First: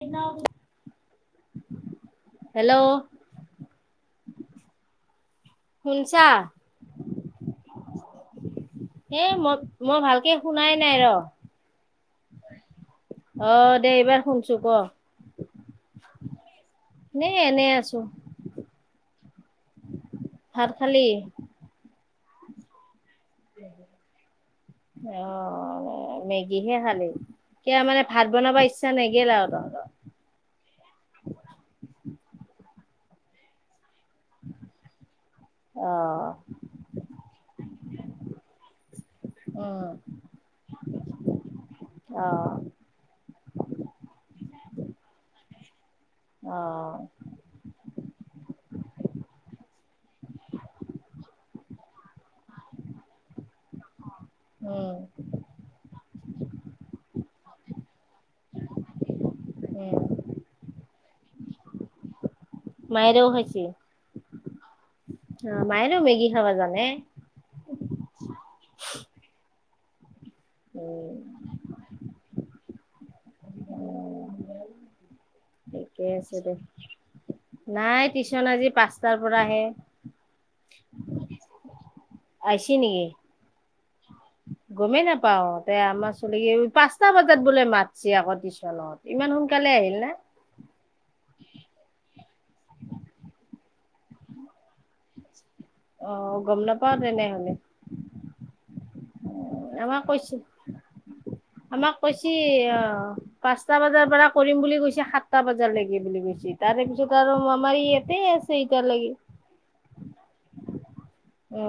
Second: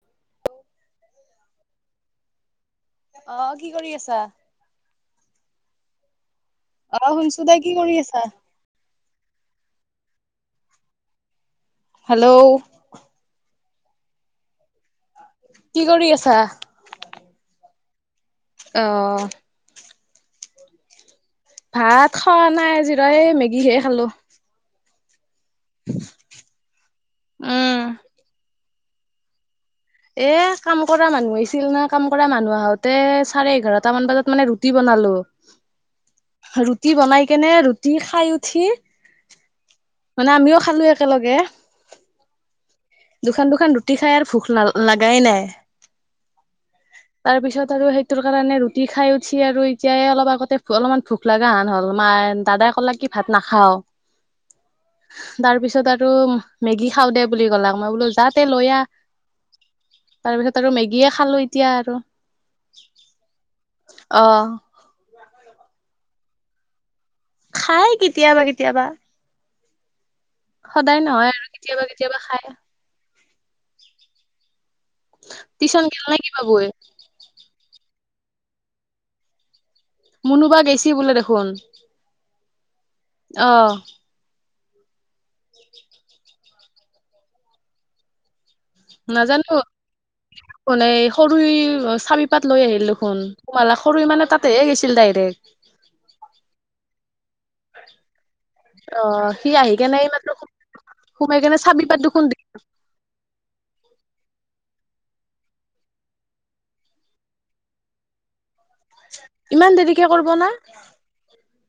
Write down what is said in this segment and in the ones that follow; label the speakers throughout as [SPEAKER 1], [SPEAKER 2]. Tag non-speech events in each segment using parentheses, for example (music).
[SPEAKER 1] Hello hello.
[SPEAKER 2] অ কি কৰি আছা।
[SPEAKER 1] শুনিছা।
[SPEAKER 2] অ শুনছো দে কি কৰি আছা?
[SPEAKER 1] সেই মই মই ভালকে শুনাই নাই ৰ
[SPEAKER 2] হেল্ল'
[SPEAKER 1] অ দে এইবাৰ শুনছো ক
[SPEAKER 2] কি কৰি আছা।
[SPEAKER 1] এই এনেই আছো।
[SPEAKER 2] অহ।
[SPEAKER 1] ভাত খালি।
[SPEAKER 2] ভাত খোৱা নাই আজিৰা এই মেগীহে খালো।
[SPEAKER 1] অ মেগীহে খালী
[SPEAKER 2] উম।
[SPEAKER 1] এতিয় মানে ভাত বনাব ইচ্ছা লাগিল।
[SPEAKER 2] এ কাম কৰা মানুহ আহছিল না কাম কৰা মানুহ আহোতে চাৰে এঘাৰ। এটামান বজাত মানে ৰুটি বনালো।
[SPEAKER 1] অ
[SPEAKER 2] ৰুটি বনাই কেনে ৰুটি খাই উঠি।
[SPEAKER 1] উম
[SPEAKER 2] মানে আমিও খালো একেলগে।
[SPEAKER 1] অ
[SPEAKER 2] দুখনান দুখনান ৰুটি খাই আৰু ভোক লাল। লগাই নাই
[SPEAKER 1] অ
[SPEAKER 2] তাৰপিছত আৰু সেইটোৰ কাৰণে। ৰুটি খাই উঠি আৰু এতিয় অলপ আগতে অলপমান ভোক লগা হন হ'ল মা দাদাই ক'লা কি ভাত নাখাও।
[SPEAKER 1] উম
[SPEAKER 2] তাৰ পিছত আৰু মেগি খাঁও দে। বুলি কলাক মই বোলো যাতে লৈ আহ
[SPEAKER 1] উম
[SPEAKER 2] তাৰপিছত আৰু মেগী। গিয়ে খালো এতিয়া আৰু।
[SPEAKER 1] মায়েৰেও হৈছিল।
[SPEAKER 2] অহ'।
[SPEAKER 1] অ মায়ো মেগী খাবা জানে।
[SPEAKER 2] খাই কেতিয়াবা কেতিয়াবা। সদায়
[SPEAKER 1] উম
[SPEAKER 2] নহয় আৰু কেতিয়াবা কেতিয়াবা খাই।
[SPEAKER 1] উম
[SPEAKER 2] টিউচন
[SPEAKER 1] ঠিকে
[SPEAKER 2] গেল নে কি
[SPEAKER 1] আছে দে,
[SPEAKER 2] বাবুই
[SPEAKER 1] নাই টিউশন আজি পাঁচটাৰ পৰা আহে।
[SPEAKER 2] মুনোবা গেছি বোলে দেখোন,
[SPEAKER 1] আহিছি নেকি
[SPEAKER 2] অহ'
[SPEAKER 1] গমেই নাপাও তে আমাৰ চলক পাঁচটা বজাত বোলে মাতছে আকৌ, দিছ
[SPEAKER 2] নাজানো মানে সৰু চাবি পাত লৈ আহিল দেখোন, তোমালা সৰু মানে তাতেহে গৈছিল ডাইৰেক্ট।
[SPEAKER 1] আহ গম নাপাওঁ তেনেহলে।
[SPEAKER 2] অ' সি আহি কেনে
[SPEAKER 1] আমাক কৈছ,
[SPEAKER 2] এইমাত্ৰ সোমাই কেনে চাবি
[SPEAKER 1] আমাক
[SPEAKER 2] পাত দেখোন
[SPEAKER 1] কৈছে, অ পাঁচটা বজাৰ পৰা কৰিম বুলি কৈছে সাতটা বজা লাগে বুলি গৈছে, তাৰে পিছত আৰু আমাৰ ইয়াতে এতিয়ালৈকে
[SPEAKER 2] ইমান দেৰিকে কৰিব না।
[SPEAKER 1] অ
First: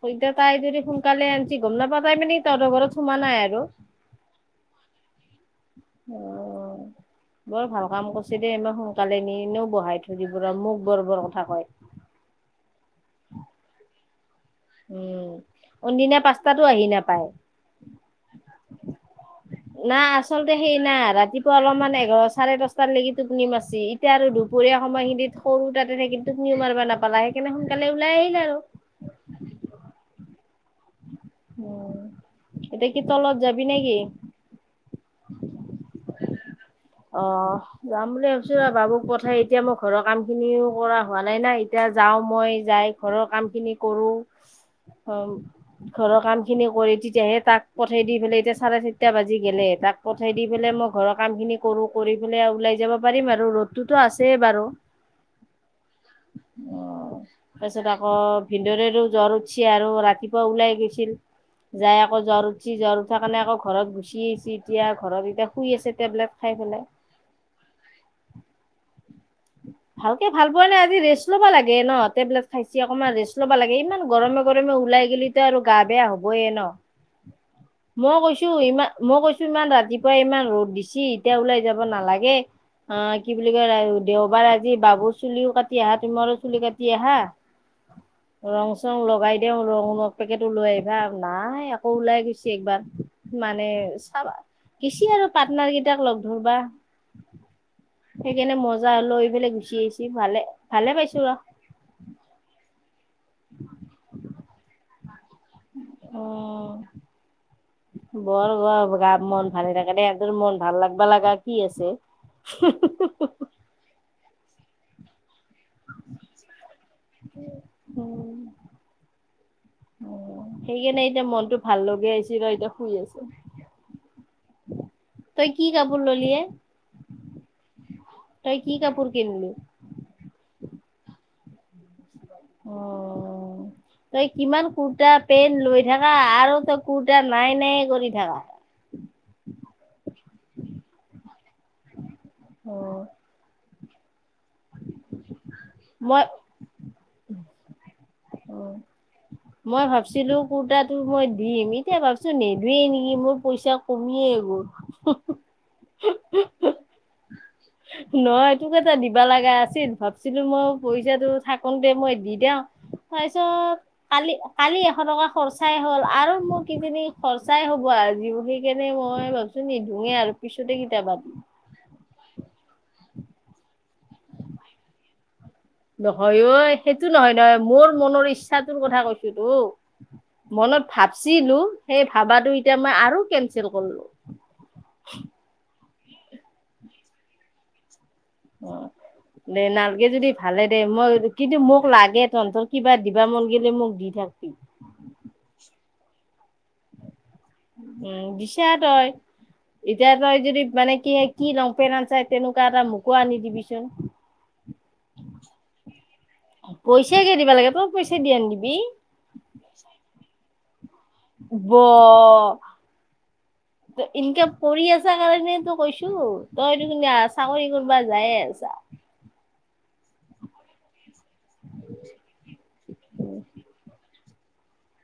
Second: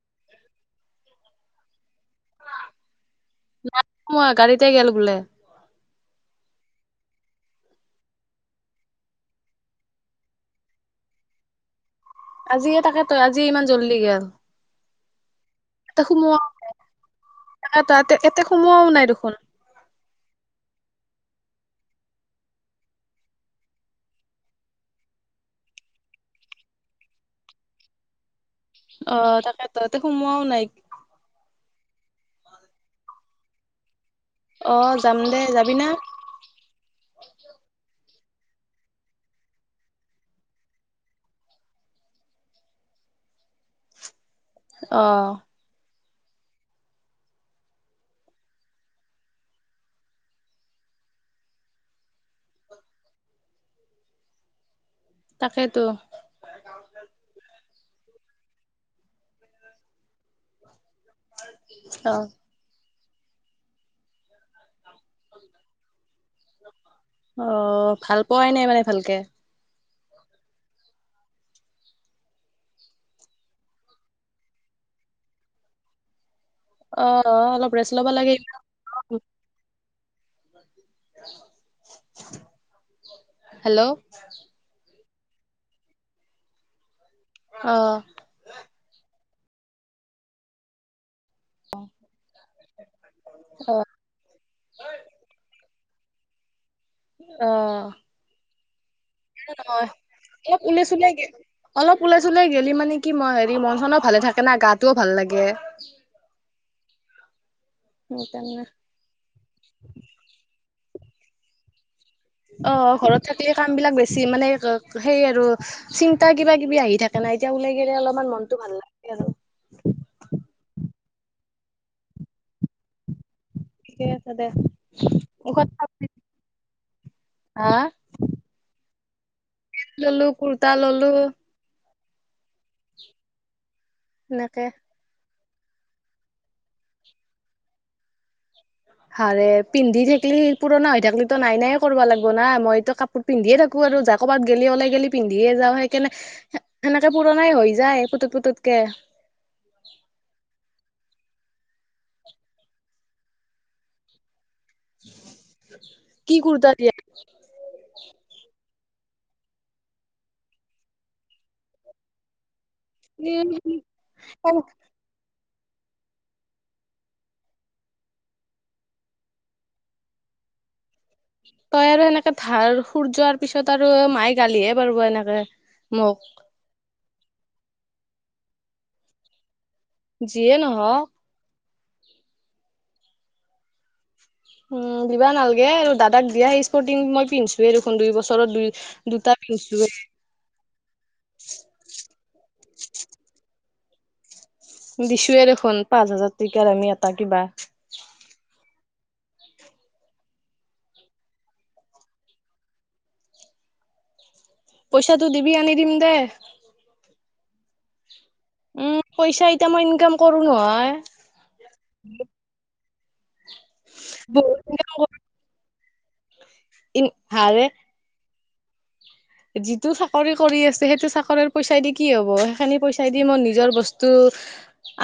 [SPEAKER 1] সৈতে তাই যদি সোনকালে আনিছি গম নাপাম। তাই মিনি তহতঘৰত সোমা নাই আৰু
[SPEAKER 2] মই গাড়ীতে গেল বোলে
[SPEAKER 1] অ' বৰ ভাল কাম কৰিছে দেই মান সোনকালে নি, মও বহাই থৈ দিম ৰ মোক বৰ-বৰ কথা কয়।
[SPEAKER 2] আজিয়ে তাকে তই আজিয়ে ইমান জলি গেল।
[SPEAKER 1] উম'
[SPEAKER 2] এ
[SPEAKER 1] অনদিনা
[SPEAKER 2] সোমোৱা
[SPEAKER 1] পাঁচ তাতো আহি নাপায়,
[SPEAKER 2] তাতে এতে সোমোৱাও নাই দেখোন
[SPEAKER 1] না' আ আচলতে সেই নাই ৰাতিপুৱা অলপমান এঘাৰ চাৰে দহটালৈকি টোপনি মাচি, এতিয়া আৰু দুপৰীয়া সময়খিনিত সৰু তাতে থাকি কিন্ত তুপনিও মাৰিবা নাপালা সেইকাৰণে সোনকালে ওলাই গেল।
[SPEAKER 2] অ তাকে তহতে সোমোৱাও নাই।
[SPEAKER 1] উম' এতিয়া কি তলত যাবি নে কি?
[SPEAKER 2] অ যাম দে যাবি না
[SPEAKER 1] অ যাম বুলি ছো ৰ, বাবুক পঠাই এতিয়া মই ঘৰৰ কাম খিনিও কৰা হোৱা নাই না, এতিয়া যাওঁ মই যাই ঘৰৰ কাম খিনি কৰো।
[SPEAKER 2] অহ'
[SPEAKER 1] ঘৰৰ কামখিনি কৰি তেতিয়াহে তাক পঠাই দি পেলাই, এতিয়া চাৰে চাৰিটা বাজি গ'লে তাক পঠাই দি পেলাই মোক ঘৰৰ কাম খিনি কৰো কৰি পেলাই ওলাই যাব পাৰিম আৰু, ৰ'দতোতো আছেই বাৰু।
[SPEAKER 2] তাকেইতো
[SPEAKER 1] অহ' তাৰ পিছত আকৌ ভিন্দৰেৰো জ্বৰ উঠছে আৰু ৰাতিপুৱা ওলাই গৈছ ছিল, যাই
[SPEAKER 2] অ
[SPEAKER 1] আকৌ জ্বৰ উঠছি জ্ব সেকাৰণে আকৌ ঘৰত গুচি আহিছে এতিয়া, ঘৰত এতিয়া শুই আছে টেবলেট খাই পেলাই।
[SPEAKER 2] অ' ভাল পোৱাই নাই মানে ভালকে
[SPEAKER 1] ভালকে ভাল পোৱা নাই আজি ৰেষ্ট ল'ব লাগে ন, টেবলেট খাইছে অকনমান ৰেষ্ট ল'ব লাগে ইমান গৰমে গৰমে ওলাই গেলে টো আৰু গা বেয়া হ'ব। এ ন,
[SPEAKER 2] অ অ অলপ ৰেষ্ট ল'ব
[SPEAKER 1] মই
[SPEAKER 2] লাগে
[SPEAKER 1] কৈছোঁ ইমান, মই কৈছো ইমান ৰাতিপুৱাই ইমান ৰ'দ দিছে ছি এতিয়া ওলাই যাব নালাগে, অ কি বুলি কয়
[SPEAKER 2] হেল্ল' অ
[SPEAKER 1] দেওবাৰ আজি বাবু চুলিও কাটি আহা, তুমাৰো চুলি কাটি আহা, ৰং চং লগাই তেওঁ ৰং পেকেটো লৈ আহিবা। নাই আকৌ ওলাই গৈছে একবাৰ, মানে
[SPEAKER 2] অ
[SPEAKER 1] চাবা গেছি আৰু পাৰ্টনাৰ কেই তাক লগ ধৰবা।
[SPEAKER 2] অহ'
[SPEAKER 1] সেইকাৰণে মজা লৈ পেলাই গুচি
[SPEAKER 2] নহয়,
[SPEAKER 1] আহিছি ভালে
[SPEAKER 2] এ পুলিচ
[SPEAKER 1] ভালে
[SPEAKER 2] ওলাই
[SPEAKER 1] পাইছো
[SPEAKER 2] গে,
[SPEAKER 1] ৰ
[SPEAKER 2] অলপ ওলাই চলাই গেলি মানে কি মই হেৰি মন চনও ভালে থাকে না গাটোও ভাল লাগে।
[SPEAKER 1] উম বৰ
[SPEAKER 2] সেইকাৰণে
[SPEAKER 1] ব গা মন ভালে থাকে দে, তোৰ মন ভাল লাগবা লগা কি আছে।
[SPEAKER 2] অহ ঘৰত থাকিলে কাম বিলাক বেছি মানে সেই আৰু চিন্তা কিবা। কিবি আহি থাকে না এতিয়া ওলাই গেলে অলপমান
[SPEAKER 1] উম,
[SPEAKER 2] মনতটো ভাল লাগে আৰু
[SPEAKER 1] সেইকাৰণে এতিয়া মনতটো ভাল লগাই আহিছে ৰ এতিয়া শুই আছো।
[SPEAKER 2] ঠিকে আছে দে।
[SPEAKER 1] তই কি
[SPEAKER 2] মুখত
[SPEAKER 1] কাপোৰ ললি এ
[SPEAKER 2] হা
[SPEAKER 1] তই কি কাপোৰ কিনলি।
[SPEAKER 2] পেন্ট ললো কুৰ্তা ললো।
[SPEAKER 1] অ তই
[SPEAKER 2] এনেকে
[SPEAKER 1] কিমান কুুৰ্তা পেণ্ট লৈ থাকা আৰু তই কুৰ্তা নাই নাই কৰি থাকা।
[SPEAKER 2] হাৰে পিন্ধি থাকিলি পুৰণা হৈ থাকলি তো নাই নাই কৰিবা লাগিব না মইতো
[SPEAKER 1] অ',
[SPEAKER 2] কাপোৰ পিন্ধিয়ে থাকো। আৰু যা ক'ৰবাত গেলি ওলাই গেলি পিন্ধিয়ে যাওঁ সেই
[SPEAKER 1] মই
[SPEAKER 2] কানে পুৰণাই হৈ যায় পুতুক কে
[SPEAKER 1] মই ভাবিছিলো কুৰ্তাটো মই দিম এতিয়া ভাবচোন নেদোৱে নেকি মোৰ পইচা কমিয়ে গল
[SPEAKER 2] কি কুৰ্তা দিয়া
[SPEAKER 1] নহয় তোক এটা দিবা লগা আছিল ভাবছিলো মই পইচাটো থাকোতে মই দি দেও তাৰপিছত কালি কালি এশ টকা খৰচাই হ'ল আৰু মোক সেইখিনি খৰচাই হ'ব আৰ দি সেই কেনে মই ভাবছো নিদোয়ে আৰু পিছতে কেতিয়া বাদি
[SPEAKER 2] তই আৰু সেনেকে ধাৰ সুৰ যোৱাৰ পিছত আৰু মায়ে গালিহে পাৰিব এনেকে মোক
[SPEAKER 1] নহয় ঐ সেইটো নহয় নহয় মোৰ মনৰ ইচ্ছাটোৰ কথা কৈছোতো
[SPEAKER 2] যিয়ে
[SPEAKER 1] মনত
[SPEAKER 2] নহওক
[SPEAKER 1] ভাবছিলো সেই ভাবাটো এতিয়া মই আৰু কেনচেল কৰিলো
[SPEAKER 2] উম দিবা নালাগে আৰু দাদাক দিয়া সেই স্পৰ্টিং মই পিন্ধছো দেখোন দুই বছৰত দুই
[SPEAKER 1] দে
[SPEAKER 2] পিন্ধছো
[SPEAKER 1] নালকে যদি ভালে দে মই কিন্তু মোক লাগে তহঁতৰ কিবা দিবা মন গিললে মোক দি থাকবি।
[SPEAKER 2] দিছোয়ে দেখোন পাঁচ হাজাৰ টকীয়াৰ দামী এটা কিবা
[SPEAKER 1] উম দিছা তই এতিয়া তই যদি মানে কি কি ৰংপেন আন চা তেনেকুৱা এটা মোকো আনি দিবিচোন
[SPEAKER 2] পইচাটো দিবি আনি দিম দে
[SPEAKER 1] কিবা লাগে তোকপিছ
[SPEAKER 2] উম পইচা এতিয়া মই ইনকাম কৰো নহয়।
[SPEAKER 1] ব। ত ইনকাম
[SPEAKER 2] বহুত
[SPEAKER 1] কৰি আছা
[SPEAKER 2] কৰো
[SPEAKER 1] কাৰণে তো কৈছো তইটো কি
[SPEAKER 2] হাৰে
[SPEAKER 1] চাকৰি কৰ যাই আছ।
[SPEAKER 2] যিটো চাকৰি কৰি আছে সেইটো চাক ঘৰৰ পইচাই দি কি হ'ব সেইখিনি পইচাই দি মই নিজৰ বস্তু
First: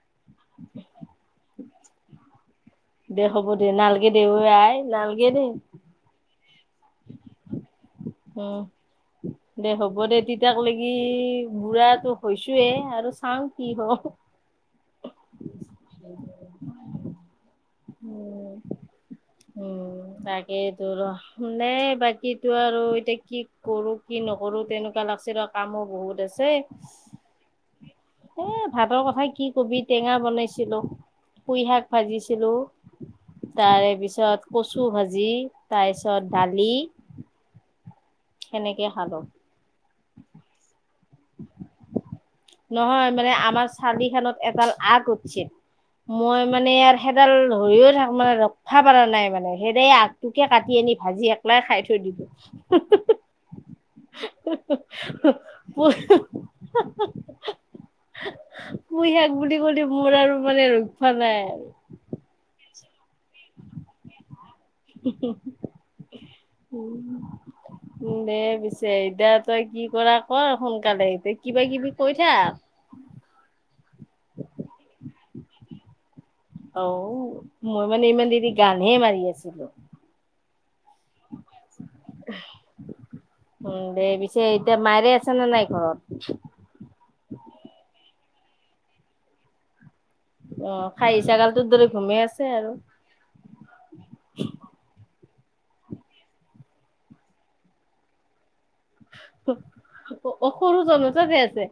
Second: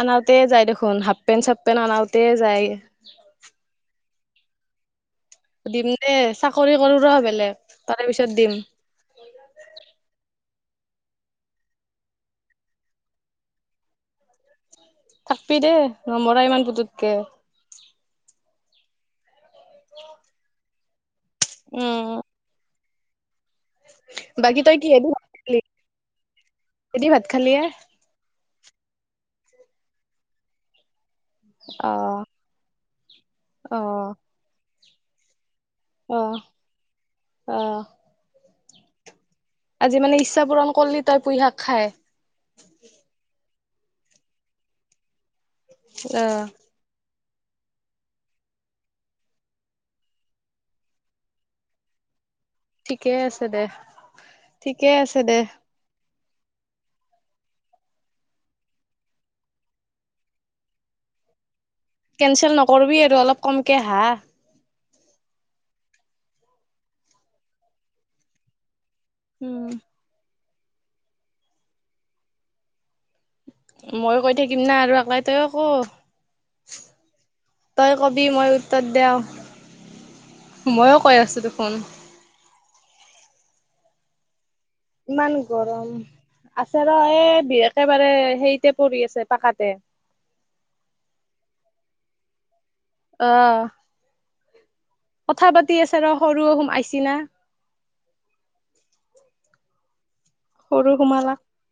[SPEAKER 2] আনাত তে যায় দেখোন হাফ পেণ্ট চফ পেনট অনাওঁতে যায়।
[SPEAKER 1] দে হ'ব দে নালকে দেও ঐ আই নাল-
[SPEAKER 2] সুধিম দে চাকৰি কৰো ৰ বেলেগ তাৰে পিছত দিম
[SPEAKER 1] উম দে হ'ব দে তিত এতিয়া লৈকে বুঢ়টো হৈছোয়ে আৰু চাওঁ কি হ
[SPEAKER 2] থাকবি দেই নমৰা ইমান পুতুকে
[SPEAKER 1] উম উম তাকেইতো ৰ মানে
[SPEAKER 2] উম
[SPEAKER 1] বাকী তো আৰু এতিয়া কি কৰো কি
[SPEAKER 2] বাকী
[SPEAKER 1] নকৰো তেনেকুৱা লাগছে দিয়ক কামো বহুত আছে
[SPEAKER 2] কিহে দি ভাত খালি এ
[SPEAKER 1] এ ভাতৰ কথা কি কবি টেঙা বনাইছিলো কুই শাক
[SPEAKER 2] অ
[SPEAKER 1] ভাজিছিলো
[SPEAKER 2] অ
[SPEAKER 1] তাৰে পিছত কচু ভাজি
[SPEAKER 2] অ
[SPEAKER 1] তাৰপিছত দালি
[SPEAKER 2] অ
[SPEAKER 1] সেনেকে খালো
[SPEAKER 2] আজিানে ইচ্ছা পূৰণ কৰলি তই পুঁই শাক খাই
[SPEAKER 1] নহয় মানে আমাৰ চাৰিখনত এডাল আগ উঠছে
[SPEAKER 2] অ
[SPEAKER 1] মই মানে ইয়াৰ সেইডাল ধৰিও থাক মানে ৰখিবা পৰা নাই মানে সেইদ আগটোকে কাটি আনি ভাজি এেলাই খাই থৈ দিলো।
[SPEAKER 2] ঠিকে আছে দে ঠিকে আছে দে।
[SPEAKER 1] (unintelligible) পুইশাক বুলি ক'লে মোৰ আৰু মানে ৰক্ষা নাই আৰু।
[SPEAKER 2] কেনচেল নকৰিবি আৰু অলপ কমকে হা।
[SPEAKER 1] দে পি ছে এতিয়া তই কি কৰা কৰ সোনকালে কিবা কিবি কৈ থাক।
[SPEAKER 2] মইয়ো কৈ থাকিম না আৰু একলাই তইয়ো ক'।
[SPEAKER 1] ও মই
[SPEAKER 2] তই
[SPEAKER 1] মানে
[SPEAKER 2] কবি
[SPEAKER 1] ইমান
[SPEAKER 2] মই
[SPEAKER 1] দেৰি গানহে মাৰি আছিলো।
[SPEAKER 2] মইয়ো কৈ আছোঁ দেখোন।
[SPEAKER 1] উম দে বি-
[SPEAKER 2] ইমান গৰম। আছে ৰ এ বি একেবাৰে- সেইতে পৰি আছে পাকাতে।
[SPEAKER 1] অ খাই এই ছাগাল তোৰ দৰে ঘুমেই আছে আৰু।
[SPEAKER 2] আহ।
[SPEAKER 1] (inaudible)
[SPEAKER 2] কথা পাতি আছে ৰ সৰু সোম আইছি না।
[SPEAKER 1] স স সৰু জনে তাতে আছে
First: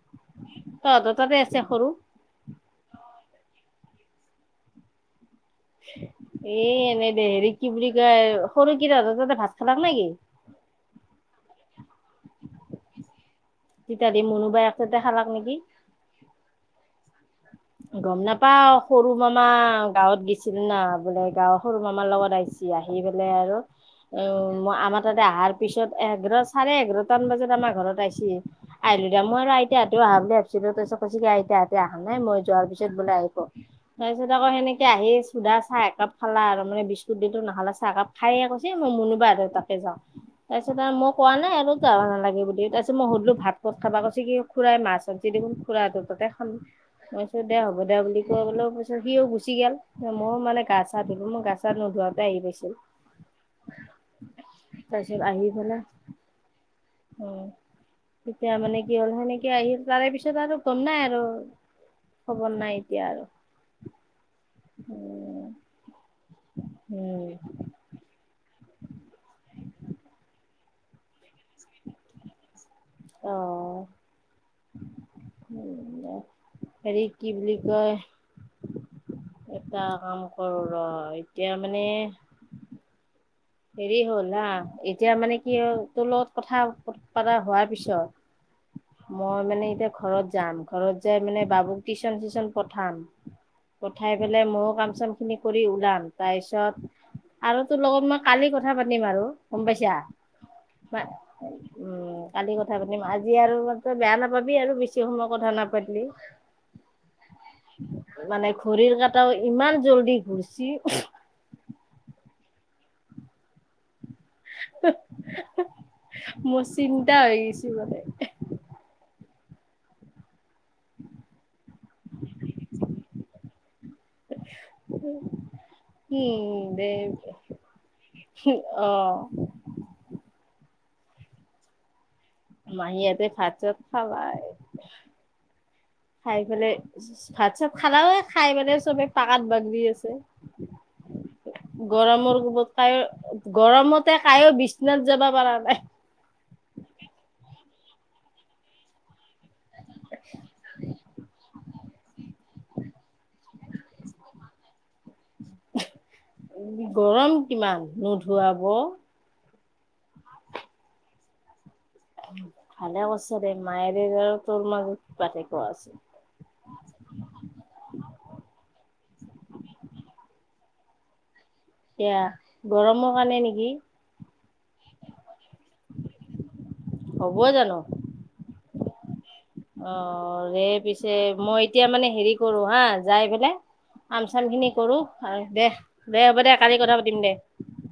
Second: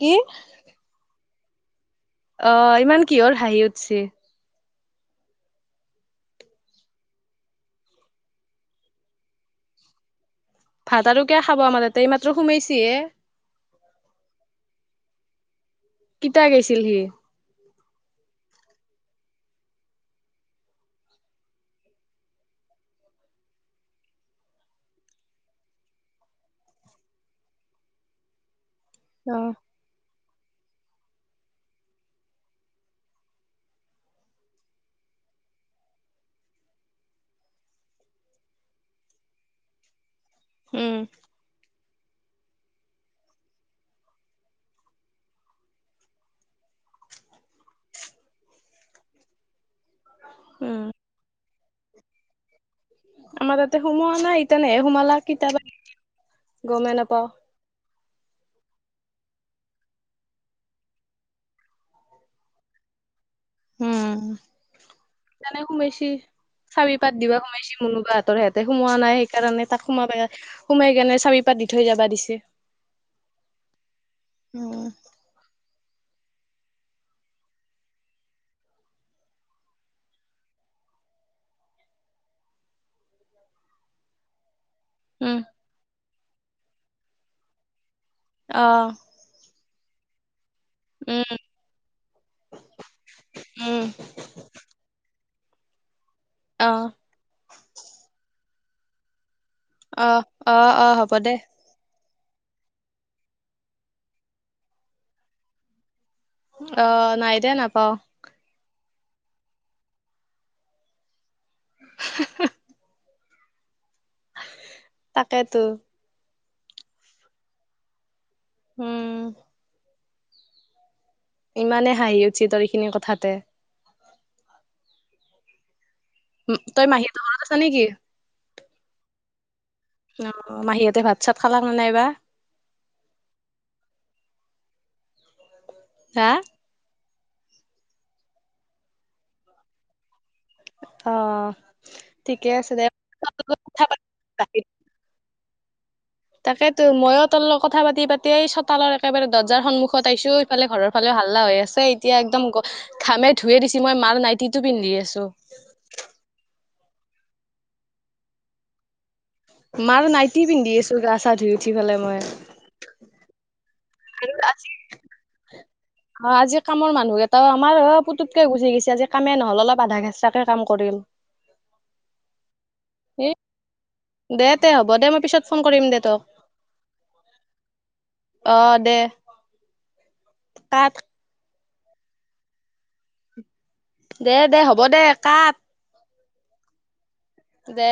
[SPEAKER 2] কি
[SPEAKER 1] তাতে আছে সৰু-
[SPEAKER 2] অ ইমান কিহৰ হাঁহি উঠছে?
[SPEAKER 1] এ এনেই দে হেৰি কি বুলি কয় সৰু কেইটা তহঁতৰ তাত ভাত খালে নে কি?
[SPEAKER 2] ভাত আৰু কিয় খাব আমাৰ তাতে এই মাত্ৰ সোমাইছি হে।
[SPEAKER 1] ইতাদি মনোবাই তাতে খালাক নেক
[SPEAKER 2] কিতা গৈছিল সি?
[SPEAKER 1] গম নাপাও সৰু মামা গাৱঁত গেছিল না বোলে গাৱঁৰ সৰু মামাৰ লগত আহছি- আহি পেলাই আৰু- অ আমাৰ তাতে অহাৰ পিছত এঘাৰ চাৰে এঘাৰটা মান বজাত আমাৰ ঘৰত আছিহি। আহিলো দে
[SPEAKER 2] অ
[SPEAKER 1] মই আৰু আইতা হতেও আহিছে বুলি ভাবিছিলো তাৰিছত কৈছে কি আইতাহতে অহা নাই মই- যোৱাৰ পিছত বোলে আহিব তাৰ পিছত বোলে আহিব, আকৌ সেনেকে আহি চুধা চাহ একাপ খালা আৰু মানে বিস্কুট দিলোঁ - নাখালে চাহ একাপ খাইয়ে কৈছে মই মোনোবা তাতে যাওঁ, তাৰপিছত
[SPEAKER 2] উম।
[SPEAKER 1] আৰু মই কোৱা নাই আৰু। জাবা নালাগে বুলি তাৰপিছত মই সুধিলো ভাত কত খাবা, কৈছে কি খুৰাই মাছ আনিছে দেখোন খুৰা তাতে খাম। মই কৈছো দে হ'ব দে বুলি কৈ বোলে পিছত সিও গুচি গল মই মানে গা
[SPEAKER 2] উম
[SPEAKER 1] চা ধলো মই গাছা- নোধোৱাকে আহি গৈছিল।
[SPEAKER 2] আমাৰ তাতে সোমোৱা নাই (unintelligible) তেনেহে সোমালা
[SPEAKER 1] তাৰপিছত আহি পেলাই
[SPEAKER 2] (unintelligible) গমে নাপাওঁ।
[SPEAKER 1] এতিয়া মানে কি হ'ল সেনেকে আহি তাৰে পিছত আৰু ঘুম নাই আৰু। খবৰ নাই এতিয়া আৰু।
[SPEAKER 2] উম।
[SPEAKER 1] উম
[SPEAKER 2] জানে সোমাইছি চাবি পাত
[SPEAKER 1] উম
[SPEAKER 2] দিবা সোমাইছি মুনোবা হতৰ ঘৰত। তাতে সোমোৱা নাই সেইকাৰণে তাক সোমাবাই সোমাই কেনে চাবি পাত দি থৈ যাবা দিছে।
[SPEAKER 1] অ
[SPEAKER 2] ওম
[SPEAKER 1] হেৰি কি বুলি কয়। এটা কাম কৰোঁ ৰ এতিয়া মানে- হেৰি হ'ল হা এতিয়া মানে
[SPEAKER 2] উম
[SPEAKER 1] কি হল তোৰ লগত কথা পাতাৰ হোৱাৰ পিছত,
[SPEAKER 2] অ'
[SPEAKER 1] মই মানে এতিয়া ঘৰত যাম। ঘৰত যাই
[SPEAKER 2] উম
[SPEAKER 1] মানে বাবুক টিউচন চিউচন পঠাম
[SPEAKER 2] উম
[SPEAKER 1] পঠাই পেলাই মইও কাম চাম খিনি কৰি ওলাম তাৰ পিছত
[SPEAKER 2] অ'।
[SPEAKER 1] আৰু তো লগত মই কালি কথা পাতিম আৰু। গম পাইছা।
[SPEAKER 2] অ' অ' অ' হ'ব দে
[SPEAKER 1] কালি কথা পাতিম আজি আৰু বেয়া নাপাবি আৰু বেছি সময় কথা নাপাতিলি।
[SPEAKER 2] অ নাই দে নাপাও।
[SPEAKER 1] তও ইমান জল্দি ঘূৰছি।
[SPEAKER 2] (unintelligible) তাকেইতো।
[SPEAKER 1] মোৰ চিন্তা হৈ গৈছো মানে।
[SPEAKER 2] উম। ইমানে হাঁহি উঠি ত এইখিনি কথাতে।
[SPEAKER 1] (unintelligible) কি
[SPEAKER 2] উম তই
[SPEAKER 1] দে
[SPEAKER 2] মাহীহঁতৰ ঘৰত আছা নেকি?
[SPEAKER 1] অ
[SPEAKER 2] অ মাহীয়েতে ভাত চাত খালাং নে নাইবা।
[SPEAKER 1] মাহী হঁতে ভাত চাত খাই
[SPEAKER 2] হা
[SPEAKER 1] খাই পেলাই। ভাত চাত খালা খাই মানে চবে পাকাত বাগৰি আছে।
[SPEAKER 2] অ'হ।
[SPEAKER 1] গৰমৰ কোবতে কাই
[SPEAKER 2] কথা
[SPEAKER 1] গৰমতে কাইও
[SPEAKER 2] পাতি
[SPEAKER 1] বিশ্বনাত যাব পৰা নাই।
[SPEAKER 2] তাকেতো মইো তোৰ লগত কথা পাতি পাতিয়ে চোতালৰ একেবাৰে দ। বজাৰ সন্মুখত আছো ইফালে ঘৰ ফালে হালা হৈ আছে এতিয়া একদম। খামে ধুয়ে দিছ মই মাৰ নাইটিটো পিন্ধি আছো।
[SPEAKER 1] গৰম কিমান নুধুৱাব।
[SPEAKER 2] মাৰ নাইটি পিন্ধি আছো গা চা ধুই। উঠি পেলাই মই
[SPEAKER 1] ভালে হৈছে দে। নিজৰ
[SPEAKER 2] আৰু
[SPEAKER 1] তোৰ
[SPEAKER 2] আজি
[SPEAKER 1] মাজত পাতে।
[SPEAKER 2] অ আজি কামৰ মানুহকেইটাও আমাৰ অ পুতুতকে গুচি গৈছে আজি কামে নহল অলপ আধা কেঁচাকে। কাম কৰিম।
[SPEAKER 1] এয়া গৰমৰ কাৰণে নেকি।
[SPEAKER 2] দে তে হ'ব দে মই পিছত ফোন কৰিম দে তোক
[SPEAKER 1] হ'ব জানো?
[SPEAKER 2] অ। অঁ দে। (inaudible)
[SPEAKER 1] অ ৰে
[SPEAKER 2] কাট
[SPEAKER 1] পিছে মই এতিয়া মানে হেৰি কৰো হা যাই এইপিনে। কাম
[SPEAKER 2] দে
[SPEAKER 1] চাম
[SPEAKER 2] দে
[SPEAKER 1] খিনি
[SPEAKER 2] হ'ব দে
[SPEAKER 1] কৰো আৰু
[SPEAKER 2] কাট
[SPEAKER 1] দে দে হ'ব দে কালি কথা পাতিম দে।
[SPEAKER 2] দে।